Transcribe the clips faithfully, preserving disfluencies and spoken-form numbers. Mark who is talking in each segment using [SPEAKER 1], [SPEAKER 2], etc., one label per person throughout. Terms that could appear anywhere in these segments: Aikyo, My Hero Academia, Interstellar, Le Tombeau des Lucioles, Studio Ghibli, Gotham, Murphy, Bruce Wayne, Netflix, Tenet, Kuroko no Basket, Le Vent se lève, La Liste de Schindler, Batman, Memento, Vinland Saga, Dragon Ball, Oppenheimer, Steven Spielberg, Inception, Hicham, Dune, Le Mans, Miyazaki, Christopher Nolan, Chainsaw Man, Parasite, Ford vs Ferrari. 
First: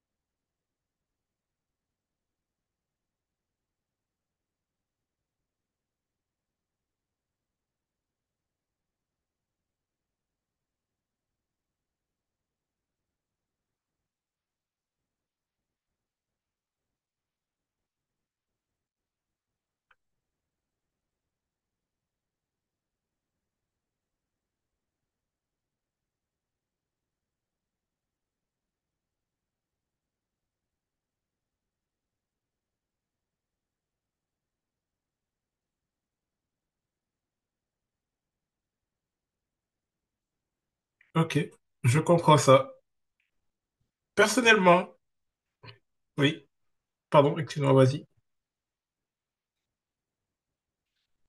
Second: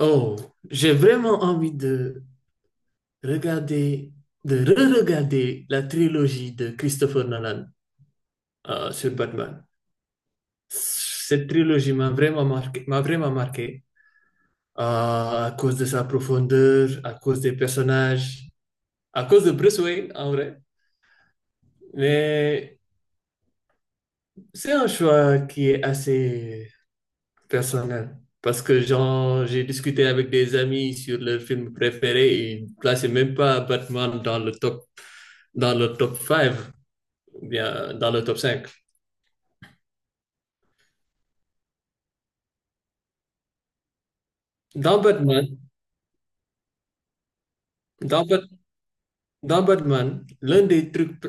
[SPEAKER 1] Oh, j'ai vraiment envie de regarder, de re-regarder la trilogie de Christopher Nolan euh, sur Batman. Cette trilogie m'a vraiment marqué, m'a vraiment marqué euh, à cause de sa profondeur, à cause des personnages, à cause de Bruce Wayne en vrai. Mais c'est un choix qui est assez personnel. Parce que genre, j'ai discuté avec des amis sur leur film préféré et ils ne plaçaient même pas Batman dans le top, dans le top cinq, ou bien dans le top cinq.
[SPEAKER 2] Ok, je comprends ça. Personnellement,
[SPEAKER 1] Dans Batman,
[SPEAKER 2] oui, pardon, excuse-moi, vas-y.
[SPEAKER 1] dans, Bat- dans Batman, l'un des trucs,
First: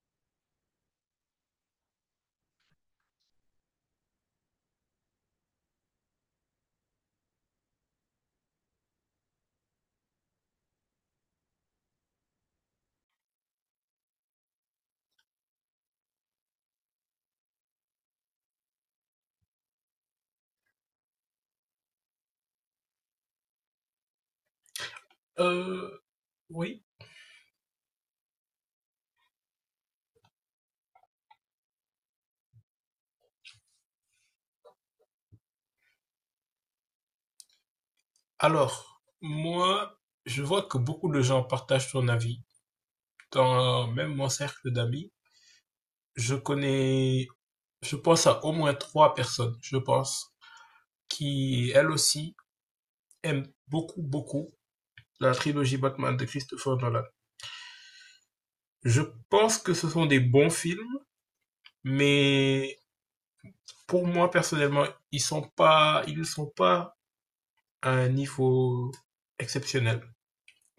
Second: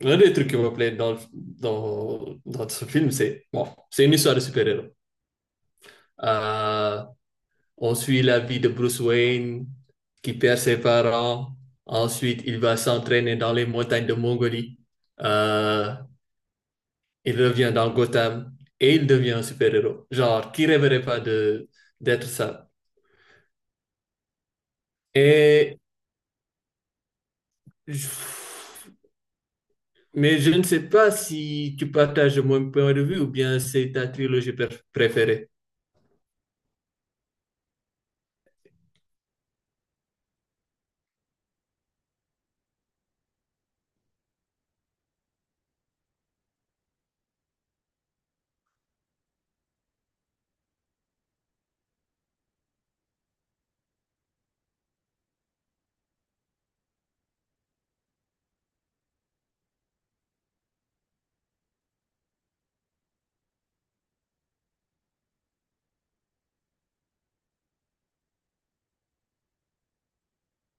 [SPEAKER 1] l'un des trucs qui me plaît dans, le- dans, dans ce film, c'est bon, c'est une histoire de super-héros. Euh, on suit la vie de Bruce Wayne qui perd ses parents. Ensuite, il va s'entraîner dans les montagnes de Mongolie. Euh, il revient dans Gotham et il devient un super-héros. Genre, qui rêverait pas de d'être ça? Et
[SPEAKER 2] Euh, oui,
[SPEAKER 1] je- mais je ne sais pas si tu partages mon point de vue ou bien c'est ta trilogie préf- préférée.
[SPEAKER 2] alors, moi, je vois que beaucoup de gens partagent ton avis. Dans même mon cercle d'amis, je connais, je pense à au moins trois personnes, je pense, qui, elles aussi, aiment beaucoup, beaucoup la trilogie Batman de Christopher Nolan. Je pense que ce sont des bons films, mais pour moi, personnellement, ils sont pas, ils ne sont pas à un niveau exceptionnel.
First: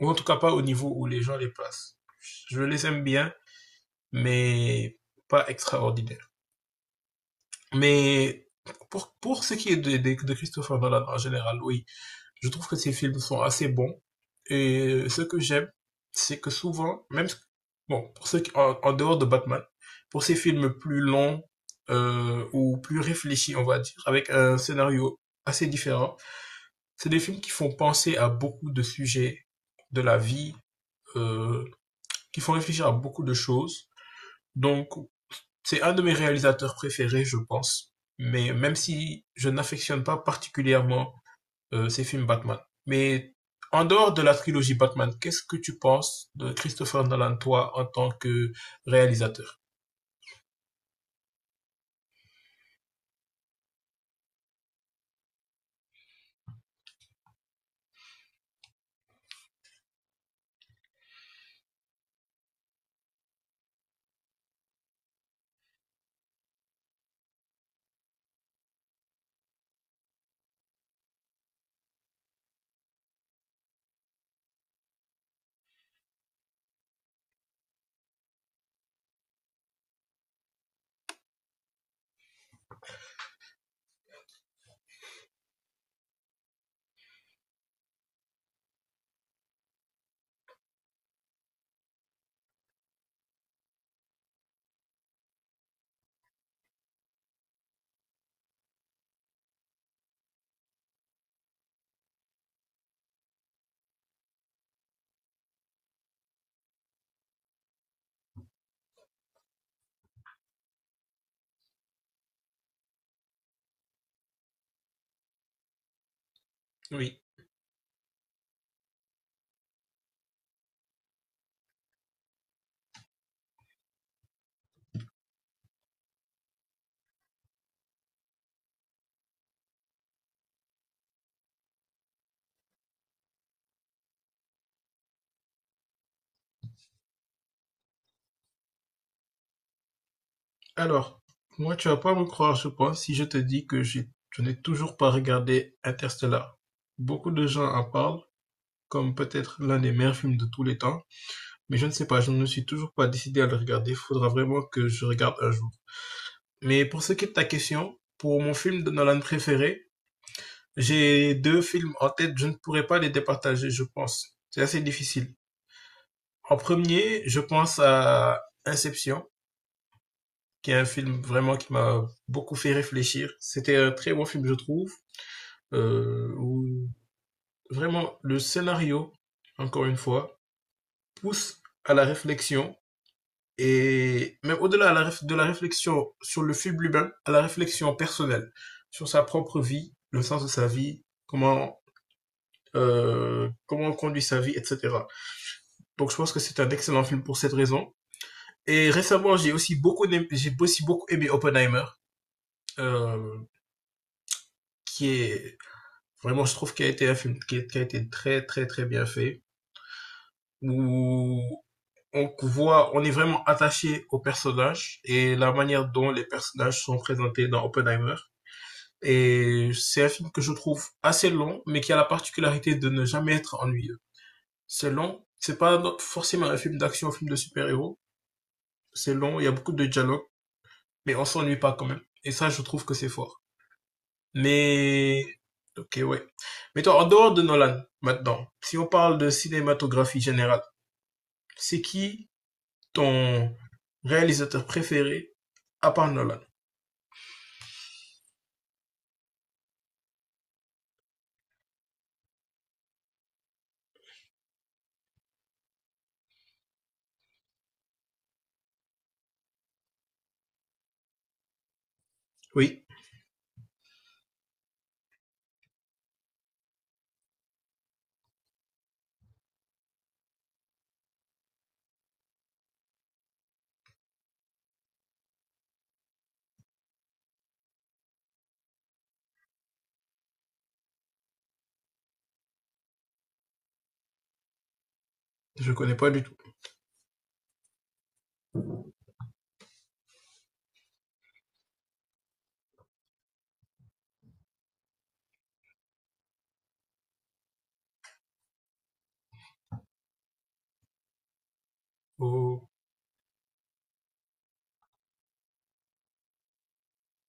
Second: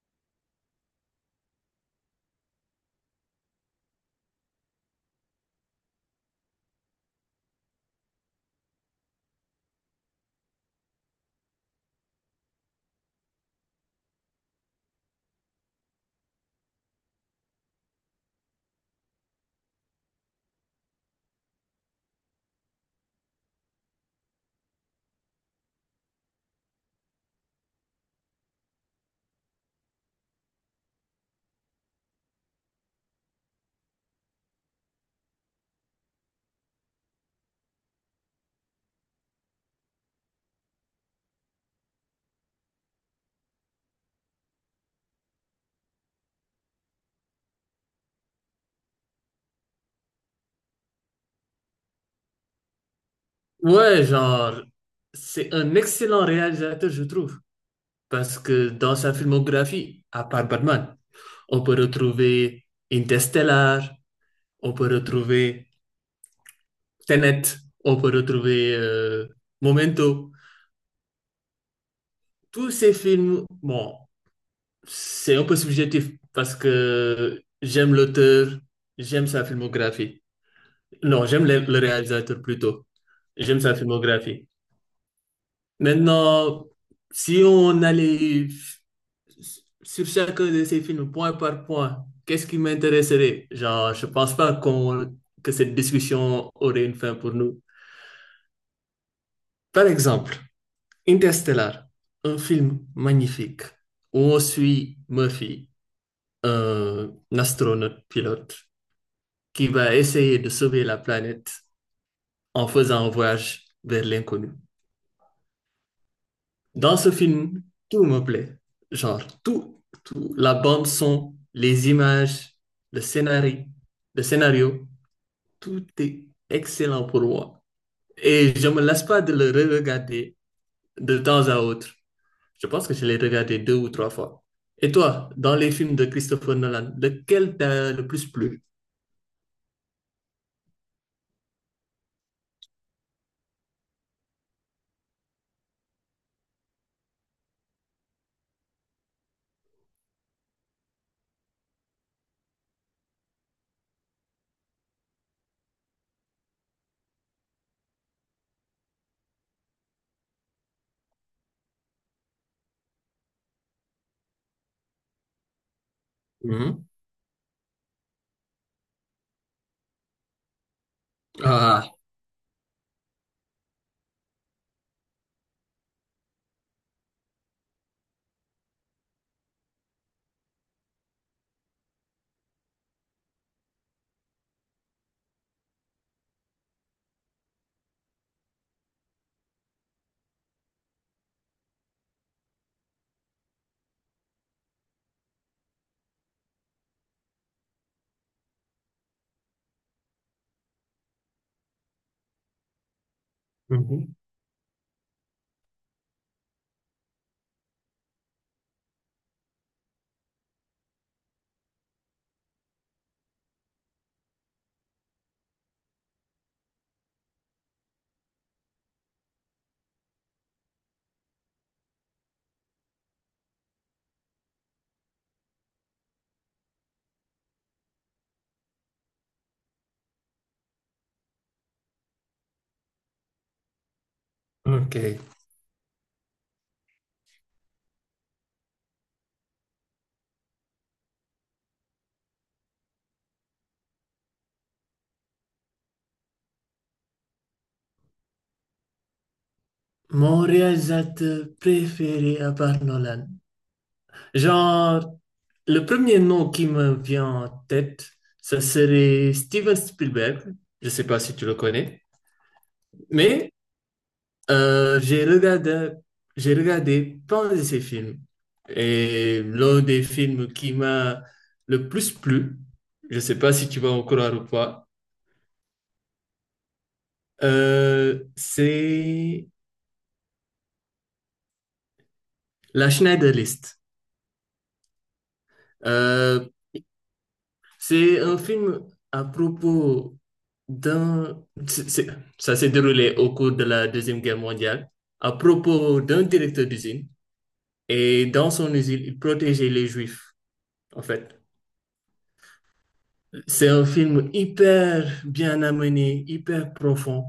[SPEAKER 2] Ou en tout cas pas au niveau où les gens les placent. Je les aime bien, mais pas extraordinaire. Mais pour, pour ce qui est de, de, de Christopher Nolan en général, oui, je trouve que ses films sont assez bons. Et ce que j'aime, c'est que souvent, même bon, pour ceux qui, en, en, dehors de Batman, pour ces films plus longs euh, ou plus réfléchis, on va dire, avec un scénario assez différent, c'est des films qui font penser à beaucoup de sujets de la vie, euh, qui font réfléchir à beaucoup de choses. Donc, c'est un de mes réalisateurs préférés, je pense. Mais même si je n'affectionne pas particulièrement euh, ses films Batman. Mais en dehors de la trilogie Batman, qu'est-ce que tu penses de Christopher Nolan, toi, en tant que réalisateur?
[SPEAKER 1] Ouais, genre, c'est un excellent réalisateur, je trouve. Parce que dans sa filmographie, à part Batman, on peut retrouver Interstellar, on peut retrouver Tenet, on peut retrouver euh, Momento. Tous ces films, bon, c'est un peu subjectif parce que j'aime l'auteur, j'aime sa filmographie. Non, j'aime le le réalisateur plutôt. J'aime sa filmographie. Maintenant, si on allait sur chacun de ces films point par point, qu'est-ce qui m'intéresserait? Genre, je pense pas qu'on que cette discussion aurait une fin pour nous. Par exemple, Interstellar, un film magnifique où on suit Murphy, un astronaute pilote, qui va essayer de sauver la planète en faisant un voyage vers l'inconnu. Dans ce
[SPEAKER 2] Oui.
[SPEAKER 1] film, tout me plaît. Genre, tout, tout. La bande son, les images, le scénario, le scénario, tout est excellent pour moi. Et je me lasse pas de le re-regarder de temps à autre. Je pense que je l'ai regardé deux ou trois fois. Et toi, dans les films de Christopher Nolan, lequel t'a le plus plu?
[SPEAKER 2] Alors, moi, tu vas pas me croire, je pense, si je te dis que j'ai- je n'ai toujours pas regardé Interstellar. Beaucoup de gens en parlent, comme peut-être l'un des meilleurs films de tous les temps. Mais je ne sais pas, je ne me suis toujours pas décidé à le regarder. Il faudra vraiment que je regarde un jour. Mais pour ce qui est de ta question, pour mon film de Nolan préféré, j'ai deux films en tête. Je ne pourrais pas les départager, je pense. C'est assez difficile. En
[SPEAKER 1] Mhm.
[SPEAKER 2] premier, je pense à Inception, qui est un film vraiment qui
[SPEAKER 1] Ah,
[SPEAKER 2] m'a beaucoup fait réfléchir. C'était un très bon film, je trouve. Euh, où vraiment le scénario, encore une fois, pousse à la réflexion et même au-delà à la de la réflexion sur le film lui-même, à la réflexion personnelle sur sa propre vie, le sens de sa vie, comment euh, comment on conduit sa vie, et cetera. Donc je pense que c'est un excellent film pour cette raison. Et récemment, j'ai aussi beaucoup aimé, j'ai aussi beaucoup aimé Oppenheimer, euh,
[SPEAKER 1] mhm.
[SPEAKER 2] qui est vraiment, je trouve, qui a été un film qui, qui a été très très très bien fait, où on voit, on est vraiment attaché aux personnages et la manière dont les personnages sont présentés dans Oppenheimer. Et c'est un film que je trouve assez long, mais qui a la particularité de ne jamais être ennuyeux. C'est long, c'est pas no- forcément un film d'action, un film de super-héros. C'est long, il y a beaucoup de dialogues, mais on s'ennuie pas quand même. Et ça, je trouve que c'est fort.
[SPEAKER 1] Ok.
[SPEAKER 2] Mais, ok, ouais. Mais toi, en dehors de Nolan, maintenant, si on parle de cinématographie générale, c'est qui ton réalisateur préféré à part Nolan?
[SPEAKER 1] Mon réalisateur préféré à part Nolan. Genre, le premier nom qui me vient en tête, ça serait Steven Spielberg. Je sais pas si tu le connais,
[SPEAKER 2] Oui,
[SPEAKER 1] mais euh, j'ai regardé, j'ai regardé plein de ses films. Et l'un des films qui m'a le plus plu, je sais pas si tu vas en croire ou pas, euh, c'est La Schneider List.
[SPEAKER 2] je connais pas du tout.
[SPEAKER 1] Euh, C'est un film. À propos d'un... c'est- c'est- Ça s'est déroulé au cours de la Deuxième Guerre mondiale, à propos d'un directeur d'usine. Et dans son usine, il protégeait les Juifs, en fait.
[SPEAKER 2] Oh,
[SPEAKER 1] C'est un film hyper bien amené, hyper profond.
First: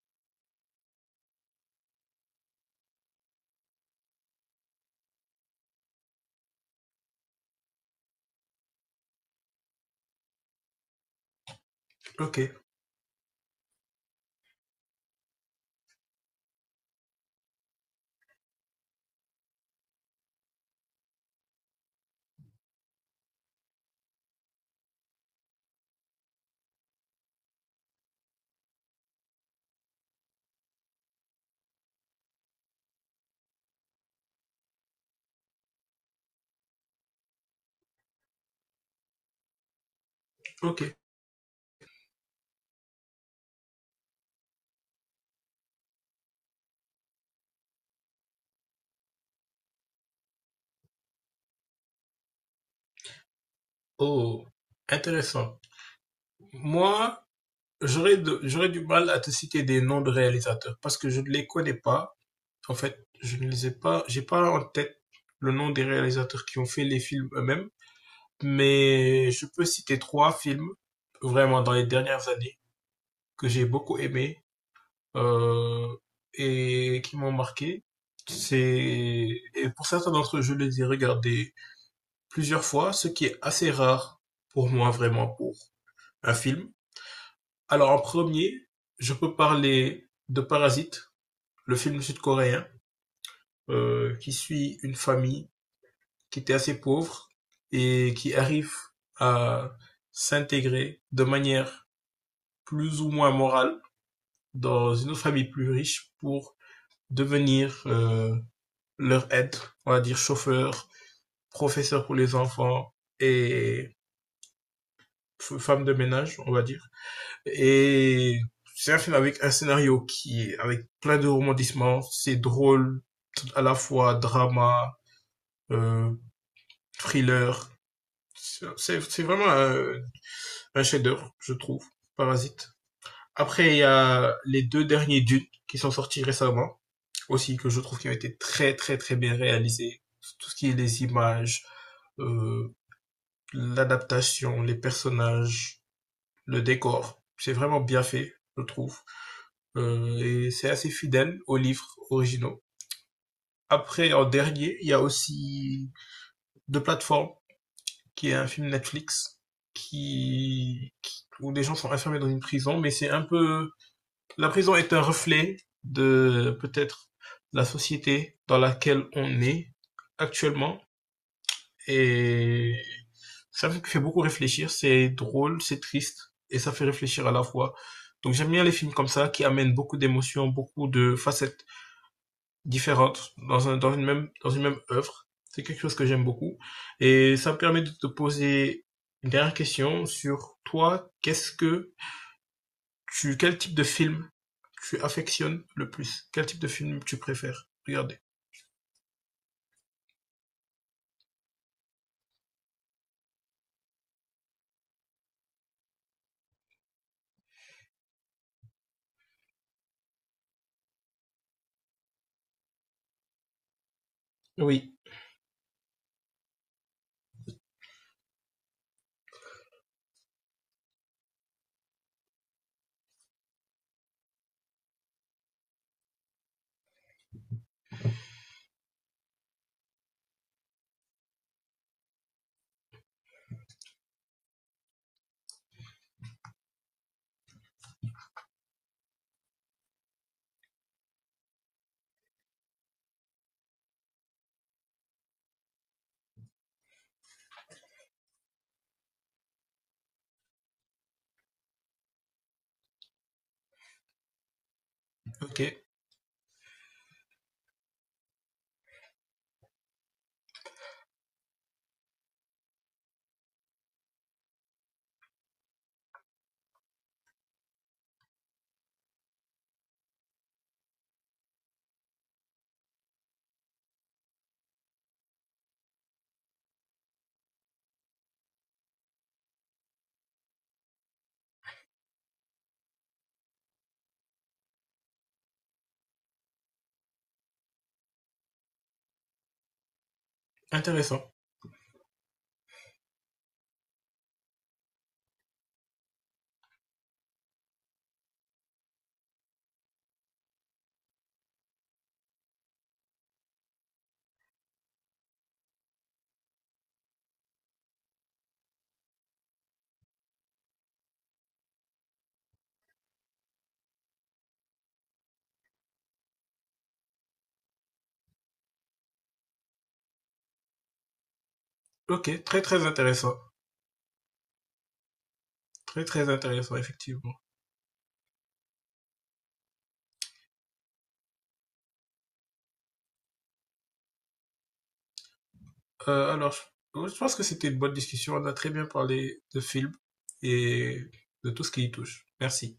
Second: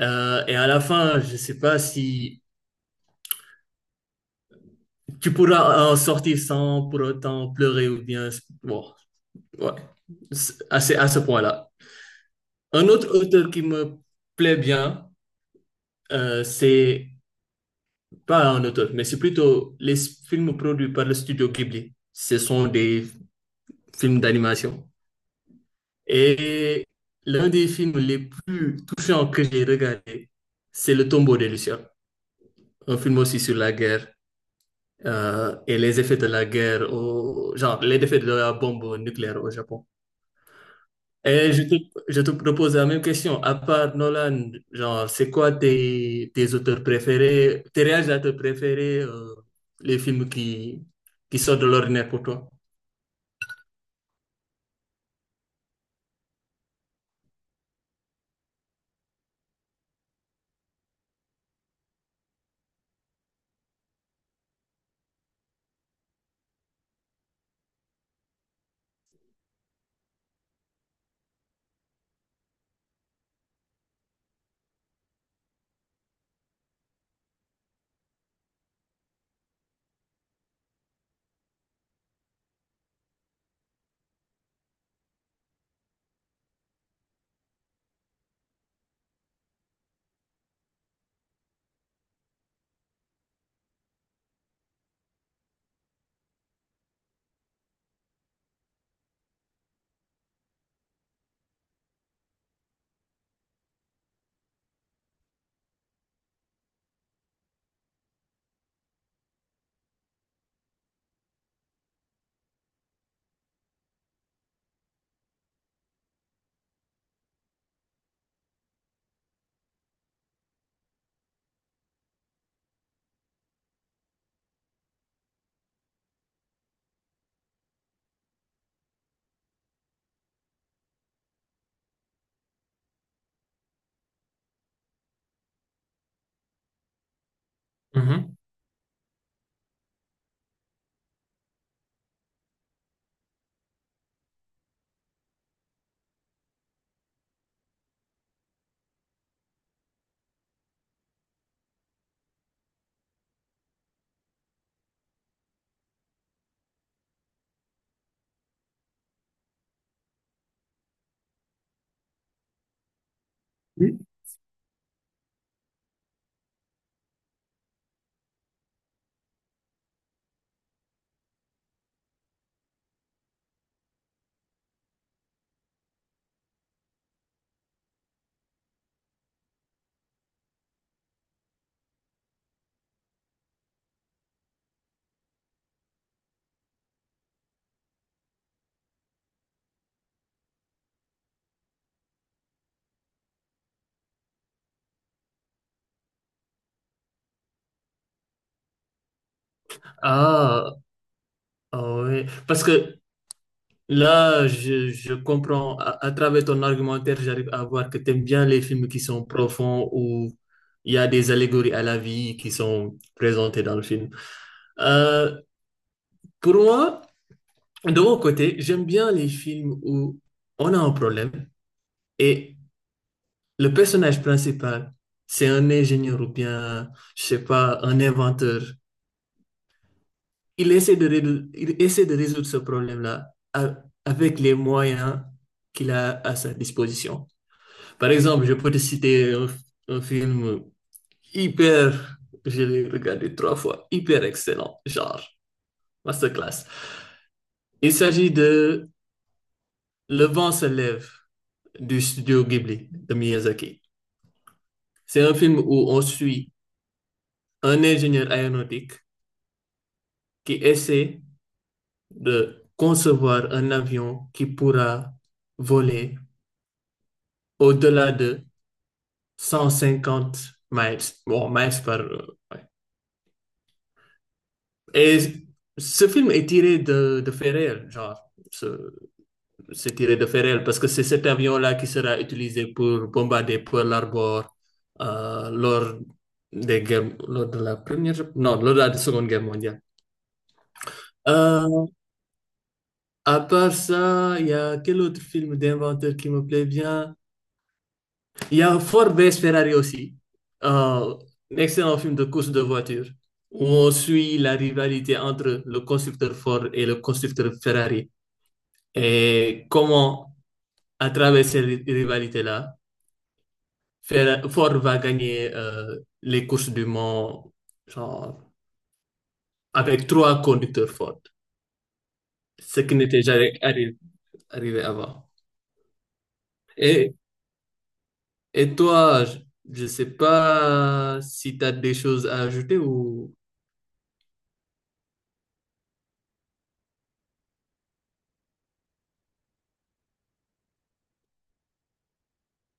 [SPEAKER 1] Euh, et à la fin, je ne sais pas si tu pourras en sortir sans pour autant pleurer ou bien. Bon, ouais, C'est- à ce à ce point-là.
[SPEAKER 2] ok,
[SPEAKER 1] Un autre auteur qui me plaît bien, euh, c'est pas un auteur, mais c'est plutôt les films produits par le studio Ghibli. Ce sont des films d'animation. Et l'un des films les plus touchants que j'ai regardé, c'est Le tombeau des Lucioles, un film aussi sur la guerre euh, et les effets de la guerre, au, genre les effets de la bombe nucléaire au Japon.
[SPEAKER 2] ok.
[SPEAKER 1] Et je te, je te propose la même question. À part Nolan, genre, c'est quoi tes, tes, auteurs préférés, tes réalisateurs préférés, euh, les films qui, qui sortent de l'ordinaire pour toi?
[SPEAKER 2] Oh, intéressant. Moi, J'aurais de j'aurais du mal à te citer des noms de réalisateurs parce que je ne les connais pas. En fait, je ne les ai pas j'ai pas en tête le nom des réalisateurs qui ont fait les films eux-mêmes, mais je peux citer trois films vraiment dans les dernières années que j'ai beaucoup aimés, euh, et qui m'ont marqué. C'est et pour certains d'entre eux, je les ai regardés plusieurs fois, ce qui est assez rare pour moi vraiment pour un film. Alors en premier, je peux parler de Parasite, le film sud-coréen euh, qui suit une famille qui était assez pauvre et qui arrive à s'intégrer de manière plus ou moins morale dans une autre famille plus riche pour devenir euh, leur aide, on va dire chauffeur, professeur pour les enfants et femme de ménage, on va dire. Et c'est un film avec un scénario qui est avec plein de rebondissements, c'est drôle, à la fois drama, euh, thriller. C'est c'est vraiment un, un chef-d'œuvre, je trouve. Parasite. Après, il y a les deux derniers Dune qui sont sortis récemment aussi que je trouve qui ont
[SPEAKER 1] Mhm.
[SPEAKER 2] été très très très bien réalisés. Tout ce qui est les images, euh, l'adaptation, les personnages, le décor, c'est vraiment bien fait, je trouve. Euh, et c'est assez fidèle aux livres originaux. Après, en dernier, il y a aussi deux plateformes qui est un film Netflix qui, qui- où des gens sont enfermés dans une prison, mais c'est un peu
[SPEAKER 1] Oui.
[SPEAKER 2] la prison est un reflet de peut-être la société dans laquelle on est actuellement et ça me fait beaucoup réfléchir. C'est drôle, c'est triste et ça fait réfléchir à la fois. Donc j'aime bien les films comme ça qui amènent beaucoup d'émotions, beaucoup de facettes différentes dans un, dans une même, dans une même œuvre. C'est quelque chose que j'aime beaucoup. Et ça me permet de te poser une dernière question sur toi. Qu'est-ce que tu, quel type de film tu affectionnes le plus? Quel type de film tu préfères regarder?
[SPEAKER 1] Ah, ah ouais. Parce que là, je, je comprends, à, à travers ton argumentaire, j'arrive à voir que tu aimes bien les films qui sont profonds, où il y a des allégories à la vie qui sont présentées dans le film.
[SPEAKER 2] Oui.
[SPEAKER 1] Euh, pour moi, De mon côté, j'aime bien les films où on a un problème et le personnage principal, c'est un ingénieur ou bien, je sais pas, un inventeur. Il essaie de résoudre, il essaie de résoudre ce problème-là a- avec les moyens qu'il a à sa disposition. Par exemple, je peux te citer un, un film hyper, je l'ai regardé trois fois, hyper excellent, genre masterclass. Il s'agit de Le vent se lève, du studio Ghibli de Miyazaki. C'est un
[SPEAKER 2] Ok,
[SPEAKER 1] film où on suit un ingénieur aéronautique qui essaie de concevoir un avion qui pourra voler au-delà de cent cinquante miles, bon, miles par, ouais. Et ce film est tiré de, de faits réels, genre, ce- c'est tiré de Ferrel parce que c'est cet avion-là qui sera utilisé pour bombarder Pearl Harbor euh, lors des guerres, lors de la première, non, lors de la Seconde Guerre mondiale.
[SPEAKER 2] intéressant.
[SPEAKER 1] Euh, à part ça, il y a quel autre film d'inventeur qui me plaît bien? Il y a Ford vs Ferrari aussi, Euh, un excellent film de course de voiture où on suit la rivalité entre le constructeur Ford et le constructeur Ferrari et comment, à travers ces ri- rivalités-là, Fer- Ford va gagner euh, les courses du Mans genre, avec trois conducteurs Ford,
[SPEAKER 2] Ok, très
[SPEAKER 1] ce
[SPEAKER 2] très
[SPEAKER 1] qui n'était
[SPEAKER 2] intéressant.
[SPEAKER 1] jamais arri- arrivé avant.
[SPEAKER 2] Très très intéressant,
[SPEAKER 1] Et,
[SPEAKER 2] effectivement.
[SPEAKER 1] et toi, je ne sais pas si tu as des choses à ajouter ou.
[SPEAKER 2] Euh, alors, je je pense que c'était une bonne discussion. On a très bien parlé de films et de tout ce qui y touche. Merci.